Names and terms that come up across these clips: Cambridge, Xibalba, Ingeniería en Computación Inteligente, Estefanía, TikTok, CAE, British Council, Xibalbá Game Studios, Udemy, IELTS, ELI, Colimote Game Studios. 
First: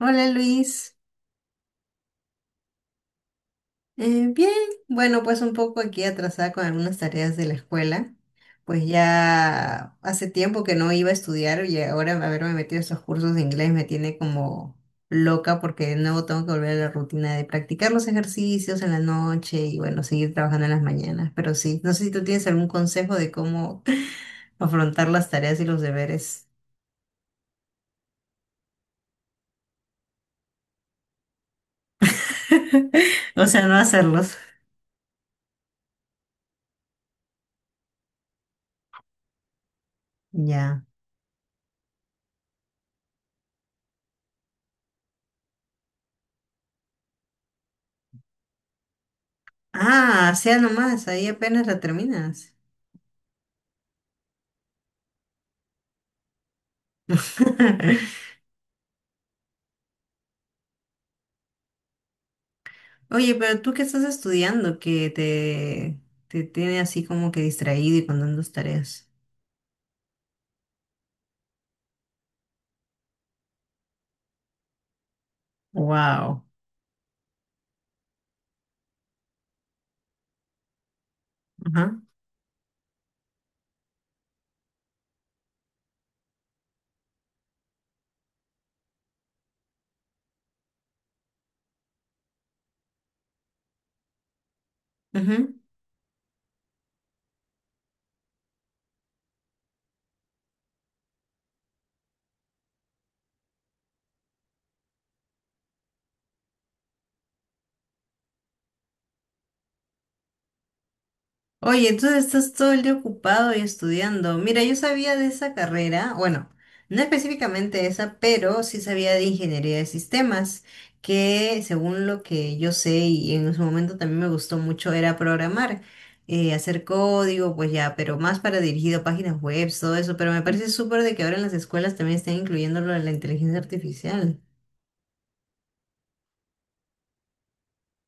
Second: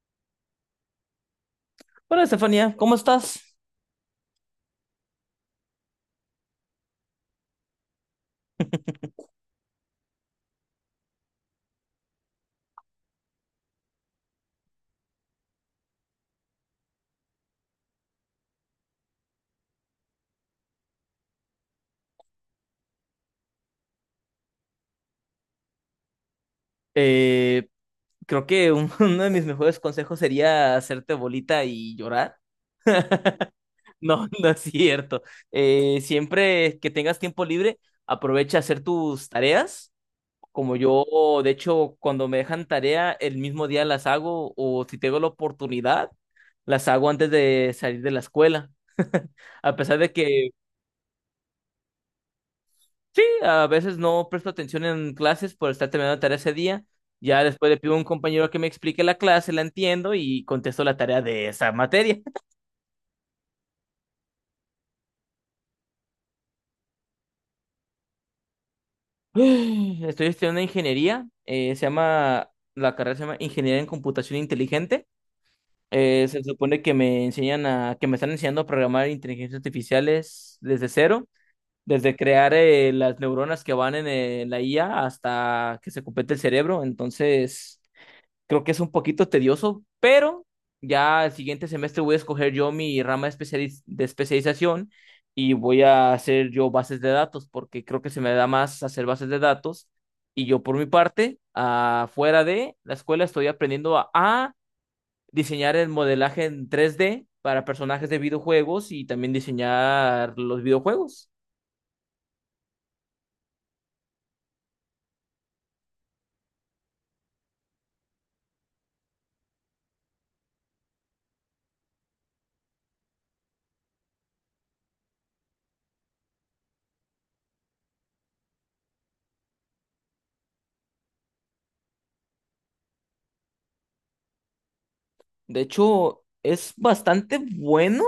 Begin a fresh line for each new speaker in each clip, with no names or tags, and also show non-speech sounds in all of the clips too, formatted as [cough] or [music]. Hola, Luis.
Hola, Estefanía, ¿cómo estás?
Bien, bueno, pues un poco aquí atrasada con algunas tareas de la escuela. Pues ya hace tiempo que no iba a estudiar y ahora haberme metido a esos cursos de inglés me tiene como loca porque de nuevo tengo que volver a la rutina de practicar los ejercicios en la noche y, bueno, seguir trabajando en las mañanas, pero sí, no sé si tú tienes algún consejo de cómo [laughs] afrontar las tareas y los deberes.
Eh, creo que [laughs] uno de mis mejores consejos sería hacerte bolita y llorar.
[laughs] O sea, no
No,
hacerlos.
[laughs] no es cierto. Siempre que tengas tiempo libre, aprovecha a hacer tus tareas. Como
Ya.
yo, de hecho, cuando me dejan tarea, el mismo día las hago o si tengo la oportunidad, las hago antes de salir de la escuela. [laughs] A pesar de
Ah,
que.
sea nomás, ahí apenas la terminas.
Sí, a veces no presto atención en clases por estar terminando la tarea ese día. Ya después le pido a un
[laughs]
compañero que me explique la clase, la entiendo y contesto la tarea de esa materia.
Oye, pero tú qué estás estudiando te tiene así como que distraído y con tantas tareas.
[gasps] [sighs] Estoy estudiando ingeniería, la carrera se llama Ingeniería en Computación Inteligente. Se
Wow.
supone que que me están enseñando a programar inteligencias artificiales desde cero,
Ajá.
desde crear las neuronas que van en la IA hasta que se complete el cerebro. Entonces, creo que es un poquito tedioso, pero ya el siguiente semestre voy a escoger yo mi rama de especialización y voy a hacer yo bases de datos, porque creo que se me da más hacer bases de datos. Y yo por mi parte, afuera de la escuela, estoy aprendiendo a diseñar el modelaje en 3D para personajes de videojuegos y también diseñar los videojuegos.
Oye, tú estás todo el día ocupado y estudiando. Mira, yo sabía de esa carrera, bueno, no específicamente esa, pero sí sabía de ingeniería de sistemas, que según lo que yo sé y en su momento también me gustó mucho era programar, hacer código, pues ya, pero más para dirigido a páginas web, todo eso, pero me parece súper de que ahora en las escuelas también estén incluyendo lo de la inteligencia artificial.
De hecho, es bastante bueno.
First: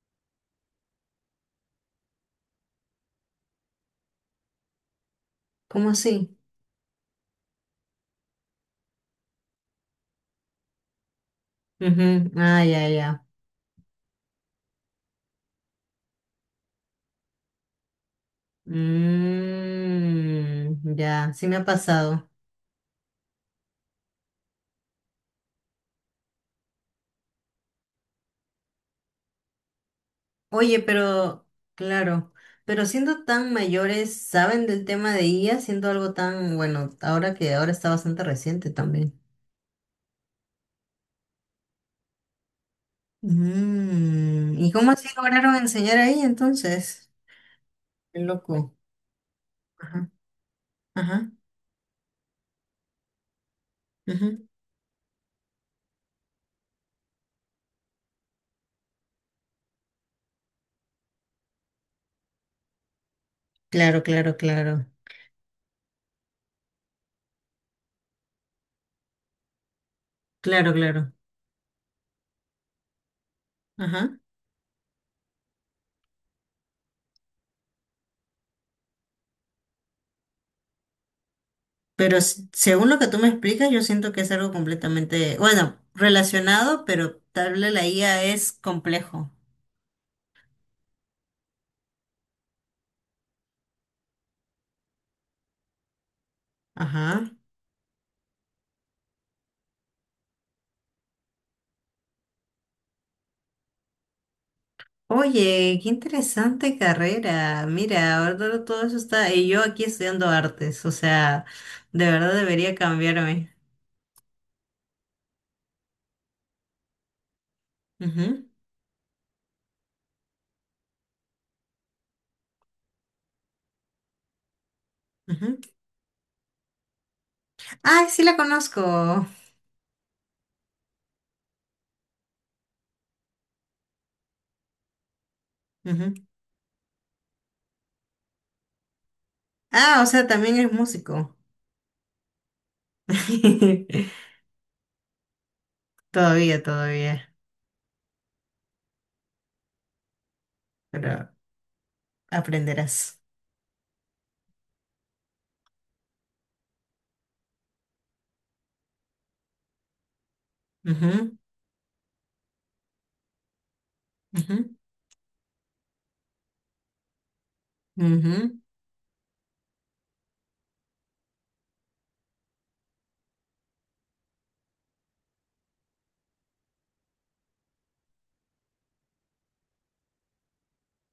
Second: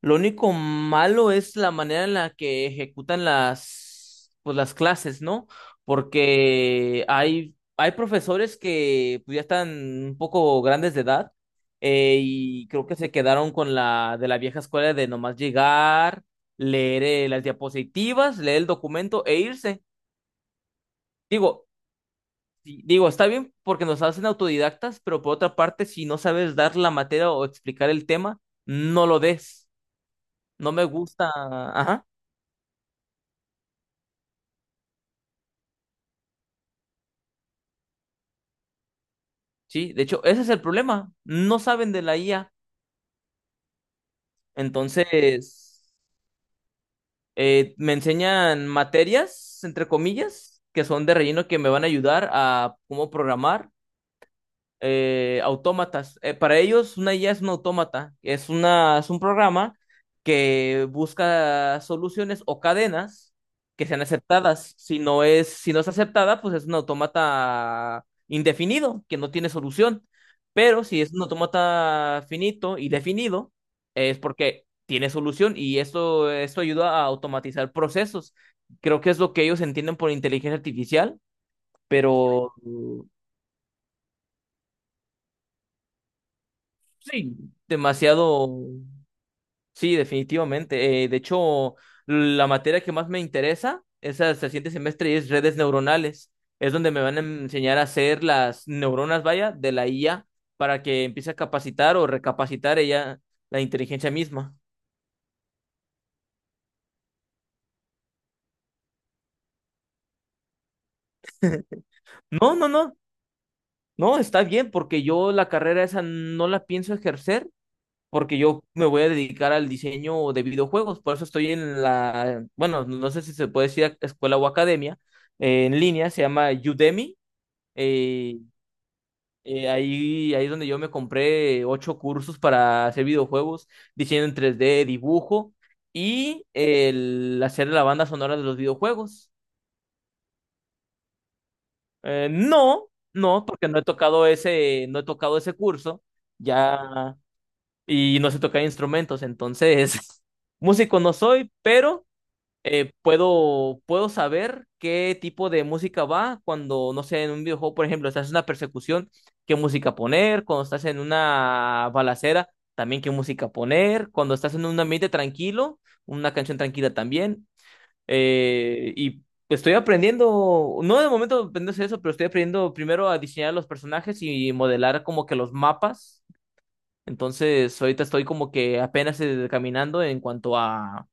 Lo único malo es la manera en la que ejecutan las, pues, las clases, ¿no?
¿Cómo así?
Porque hay profesores que, pues, ya están un poco grandes de edad,
Ujú. Ah,
y creo
ya,
que se
ya.
quedaron con la de la vieja escuela de nomás llegar, leer las diapositivas, leer el documento e irse.
Mm, ya, sí me ha
Digo,
pasado.
digo, está bien porque nos hacen autodidactas, pero por otra parte, si no sabes dar la materia o explicar el tema, no lo des. No
Oye,
me gusta.
pero
Ajá.
claro, pero siendo tan mayores, ¿saben del tema de IA? Siendo algo tan, bueno, ahora que ahora está bastante reciente también.
Sí, de hecho, ese es el problema. No saben de la IA.
Mm, ¿y cómo así lograron
Entonces,
enseñar ahí entonces?
me
Qué
enseñan
loco.
materias, entre
Ajá,
comillas, que son de
ajá,
relleno que me van a ayudar a cómo programar
ujú.
autómatas. Para ellos, una IA es un autómata, es un programa que busca soluciones o cadenas que sean
Claro, claro,
aceptadas.
claro.
Si no es aceptada, pues es un autómata indefinido, que no tiene solución.
Claro,
Pero si
claro.
es un autómata finito y definido,
Ajá.
es porque tiene solución, y esto ayuda a automatizar procesos. Creo que es lo que ellos entienden por inteligencia artificial,
Pero
pero
según lo que tú me explicas, yo siento que es algo completamente, bueno, relacionado, pero
sí,
tal vez la IA
demasiado.
es complejo.
Sí, definitivamente. De hecho, la materia que más me interesa es hasta el siguiente semestre y es redes neuronales. Es donde me van a
Ajá.
enseñar a hacer las neuronas, vaya, de la IA para que empiece a capacitar o recapacitar ella la inteligencia misma.
Oye, qué interesante carrera. Mira, ahora todo eso está. Y yo aquí estudiando artes, o sea, de verdad
No, no,
debería
no.
cambiarme.
No, está bien porque yo la carrera esa no la pienso ejercer porque
Ujú,
yo me voy a dedicar al diseño de videojuegos. Por eso estoy en la, bueno, no sé si se puede decir escuela o academia,
ujú.
en línea, se llama Udemy.
Ah, sí la
eh,
conozco.
Eh, ahí, ahí es donde yo me compré ocho cursos para hacer videojuegos, diseño en 3D dibujo
Ujú.
y el hacer la banda sonora de los videojuegos.
Ah, o sea, también es músico.
No, no, porque
[laughs]
no he tocado ese curso
Todavía,
ya
todavía,
y no sé tocar instrumentos, entonces [laughs] músico no
pero
soy, pero eh,
aprenderás.
puedo, puedo saber qué tipo de música va cuando, no sé, en un videojuego, por ejemplo, estás en una persecución, qué música poner, cuando estás en
Ujú,
una balacera, también qué música poner, cuando estás en
ujú,
un ambiente tranquilo, una canción tranquila también.
ujú.
Y estoy aprendiendo, no de momento aprendiendo a hacer eso, pero estoy aprendiendo primero a diseñar los personajes y modelar como que los mapas. Entonces, ahorita estoy como que apenas caminando en cuanto a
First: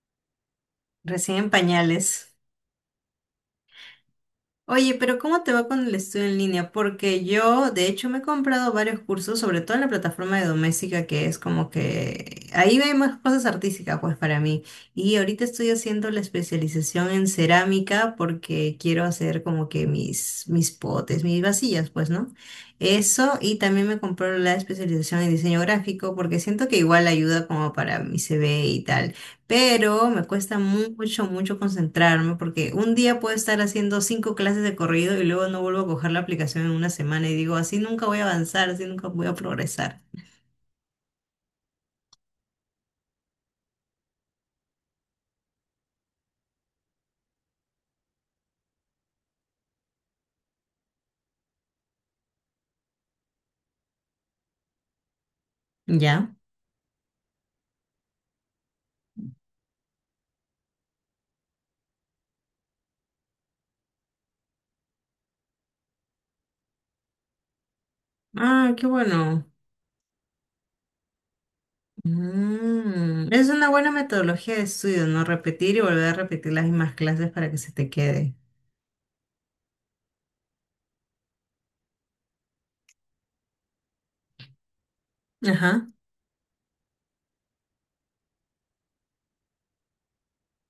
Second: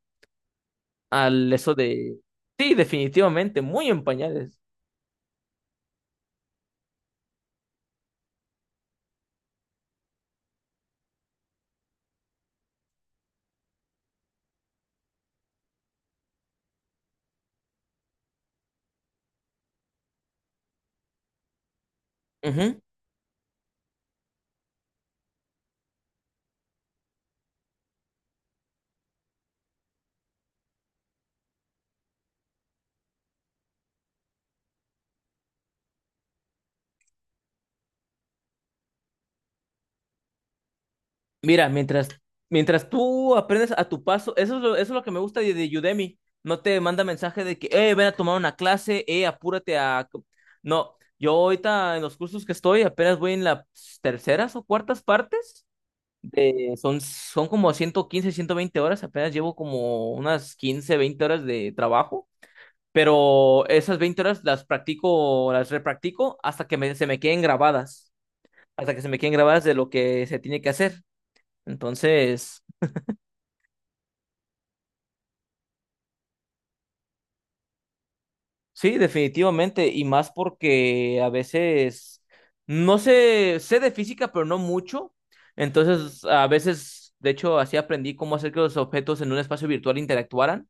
Recién en
al eso de...
pañales.
Sí, definitivamente, muy en pañales.
Oye, pero ¿cómo te va con el estudio en línea? Porque yo, de hecho, me he comprado varios cursos, sobre todo en la plataforma de doméstica, que es como que ahí hay más cosas artísticas, pues para mí. Y ahorita estoy haciendo la especialización en cerámica porque quiero hacer como que mis potes, mis vasillas, pues, ¿no?
Ujú.
Eso, y también me compré la especialización en diseño gráfico porque siento que igual ayuda como para mi CV y tal, pero me cuesta mucho, mucho concentrarme porque un día puedo estar haciendo 5 clases de corrido y luego no vuelvo a coger la aplicación en una semana y digo, así nunca voy a avanzar, así nunca voy a progresar.
Mira, mientras tú aprendes a tu paso, eso es lo que me gusta de Udemy. No te manda mensaje de que, ven a tomar una clase, apúrate a... No, yo ahorita en los cursos que estoy apenas voy en las terceras o cuartas partes.
¿Ya?
Son como 115 120 horas, apenas llevo como unas 15 20 horas de trabajo. Pero esas 20 horas las practico, las repractico hasta que se me queden grabadas,
Ah, qué
hasta que se me queden
bueno.
grabadas de lo que se tiene que hacer. Entonces,
Mm, es una buena metodología de estudio, ¿no? Repetir y volver a repetir las mismas clases para que se te quede.
sí, definitivamente, y más porque a veces no sé, sé de física, pero no mucho.
Ajá.
Entonces, a veces, de hecho, así aprendí cómo hacer que los objetos en un espacio virtual interactuaran,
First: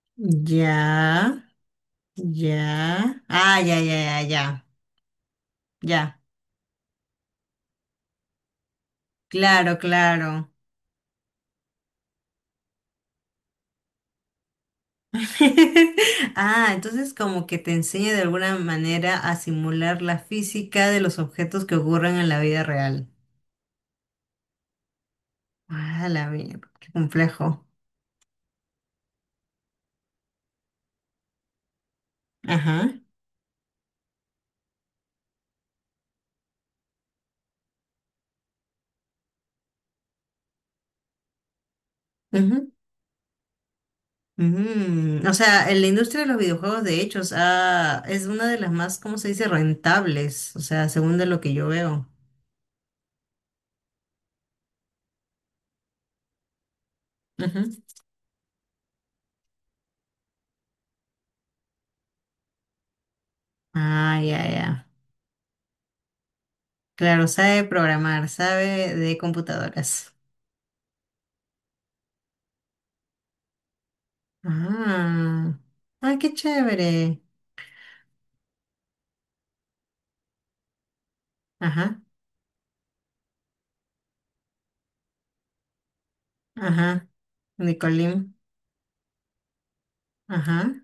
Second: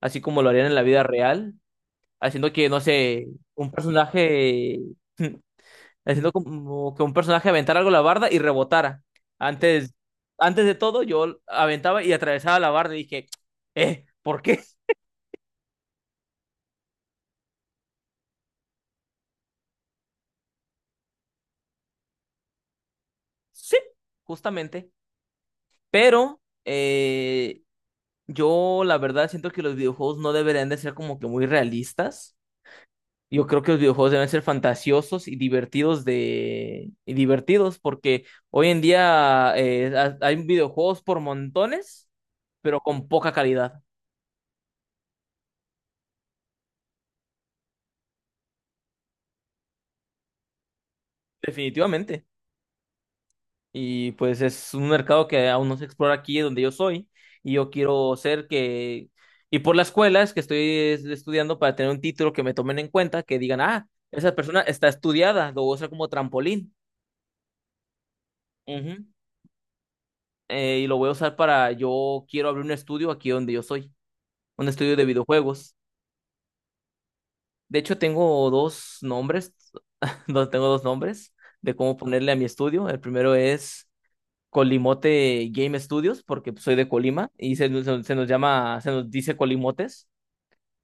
así como lo harían en la vida
Ya,
real,
ya.
haciendo que, no sé,
Ah,
un
ya, ya, ya, ya.
personaje [laughs]
Ya.
haciendo como que un personaje aventara algo a la barda y rebotara.
Claro,
Antes,
claro.
antes de todo, yo aventaba y atravesaba la barda y dije, ¿por qué? [laughs]
[laughs] Ah, entonces como que te enseña de alguna manera a simular la física de los objetos que ocurren en la vida real.
Sí, justamente.
Ah, la
Pero
mierda, qué
eh,
complejo.
yo la verdad siento que los videojuegos no deberían de ser como que muy realistas.
Ajá,
Yo creo que los videojuegos deben ser fantasiosos y divertidos porque hoy en día hay videojuegos por montones,
ujú,
pero con poca calidad,
mm. O sea, en la industria de los videojuegos, de hecho, o sea, es una de las más, ¿cómo se dice?, rentables, o sea, según de lo que yo veo.
definitivamente. Y pues es un mercado que aún no se explora aquí donde yo soy. Y
Ujú.
yo quiero ser que... Y por las escuelas que estoy estudiando para tener un título que me tomen en cuenta, que digan, ah,
Ah,
esa
ya,
persona
ya.
está estudiada, lo voy a usar como trampolín.
Claro, sabe programar, sabe
Ujú.
de computadoras.
Y lo voy a usar para, yo quiero abrir un estudio aquí donde yo soy, un estudio de
Ah,
videojuegos.
ah, qué chévere.
De hecho, tengo dos nombres, [laughs] no, tengo dos nombres de cómo
Ajá,
ponerle a mi estudio. El primero es... Colimote Game Studios, porque, pues, soy de
ajá,
Colima y
Nicolín.
se nos dice Colimotes,
Ajá.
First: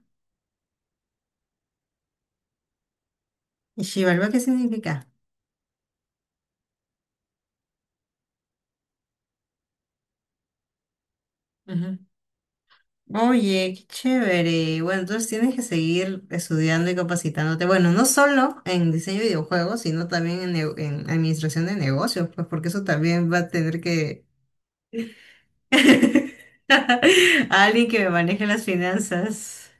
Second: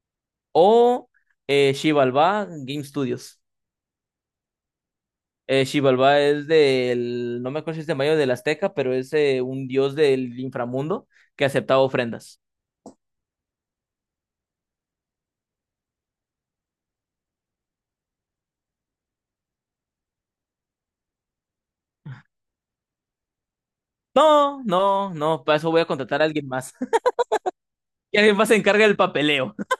o Xibalbá Game Studios.
¿Y Xibalba qué significa?
Xibalbá es del, no me acuerdo si es de Mayo del Azteca, pero es un dios del inframundo que aceptaba
Ajá.
ofrendas.
Oye, qué chévere. Bueno, entonces tienes que seguir estudiando y capacitándote. Bueno, no solo en diseño de videojuegos, sino también en, en administración de negocios, pues porque eso también va a tener que...
No, no, no, para eso voy a contratar a
[laughs]
alguien más. [laughs]
Alguien que me
Y alguien
maneje
más se
las
encarga del papeleo.
finanzas,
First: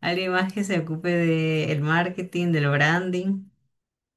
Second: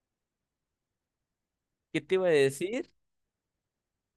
alguien más que se ocupe del
[laughs] ¿Qué te iba a
marketing, del
decir?
branding.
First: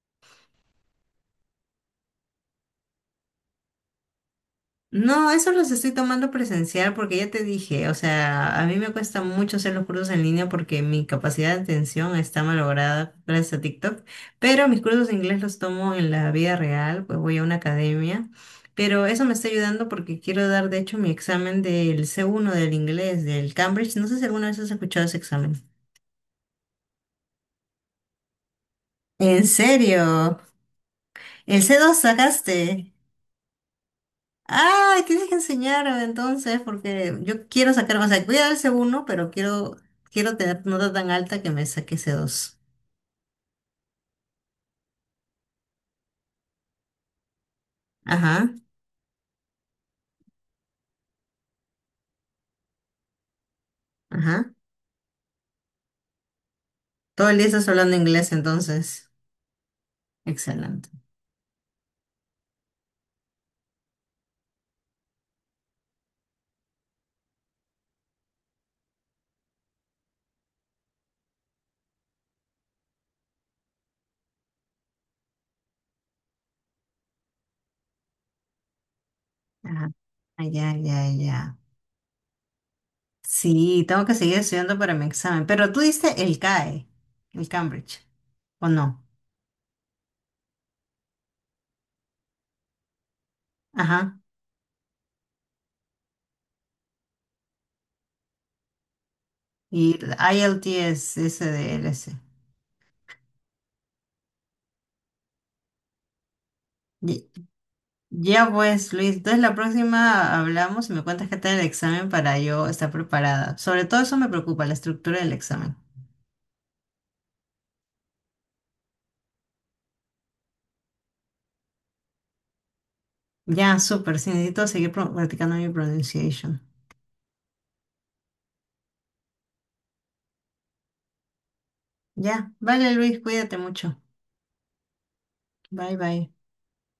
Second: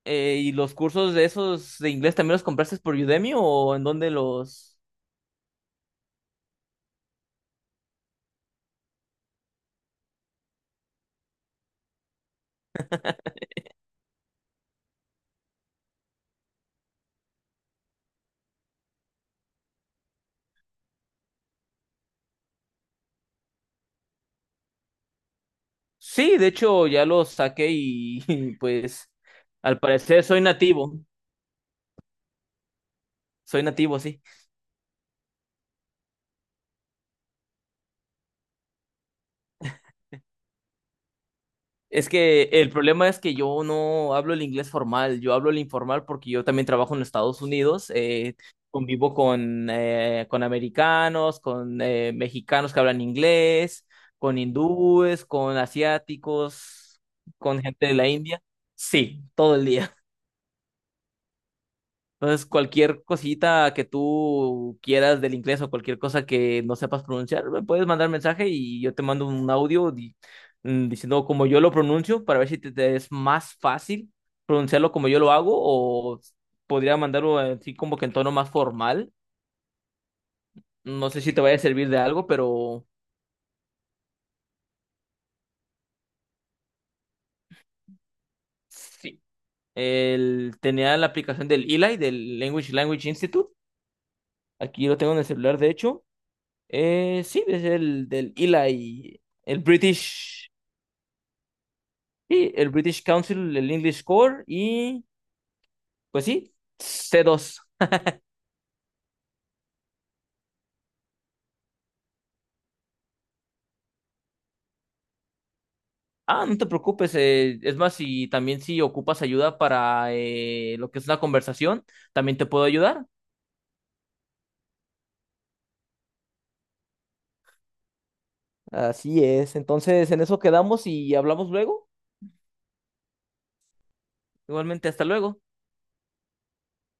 ¿Y los cursos de esos de inglés también los compraste por Udemy o en dónde los...?
No, eso los estoy tomando presencial porque ya te dije, o sea, a mí me cuesta mucho hacer los cursos en línea porque mi capacidad de atención está malograda gracias a TikTok, pero mis cursos de inglés los tomo en la vida real, pues voy a una academia, pero eso me está ayudando porque quiero dar de hecho mi examen del C1 del inglés, del Cambridge, no sé si alguna vez has escuchado ese examen.
Sí, de hecho ya lo saqué y, [laughs] pues
¿En
al parecer
serio? ¿El C2 sacaste?
soy nativo, sí.
Ah, tienes que enseñarme entonces, porque yo quiero sacar, o sea, voy a dar ese uno, pero quiero, quiero tener nota tan alta que me saque
Es
ese
que
dos.
el problema es que yo no hablo el inglés formal, yo hablo el informal porque yo también trabajo en Estados Unidos,
Ajá,
convivo con americanos, con mexicanos que hablan inglés, con
ajá.
hindúes, con asiáticos,
Todo el día
con
estás
gente de
hablando
la
inglés,
India.
entonces.
Sí, todo el día.
Excelente.
Entonces, cualquier cosita que tú quieras del inglés o cualquier cosa que no sepas pronunciar, me puedes mandar mensaje y yo te mando un audio diciendo cómo yo lo pronuncio para ver si te es más fácil pronunciarlo como yo lo hago o podría mandarlo así como que en tono más formal.
Ajá. Ah, ya, ya,
No sé si te vaya
ya.
a servir de algo, pero
Sí, tengo que seguir estudiando para mi examen. Pero tú diste el CAE, el Cambridge, ¿o no?
sí. Tenía la aplicación del ELI, del Language Institute.
Ajá.
Aquí lo tengo en el celular, de hecho. Sí, es el del ELI, el
Y el
British.
IELTS, ese de LS.
Y el British Council, el English Core y, pues, sí, C2.
Ya pues, Luis, entonces la próxima hablamos y me cuentas qué tal el examen para yo estar preparada. Sobre todo eso me preocupa, la estructura del examen.
Ah, no te preocupes. Es más, si también si ocupas ayuda para lo que es la conversación, también te puedo ayudar.
Ya, súper, sí, necesito seguir practicando mi pronunciation.
Así es. Entonces, en eso quedamos y hablamos luego.
Ya, vale Luis, cuídate mucho.
Igualmente, hasta luego.
Bye bye.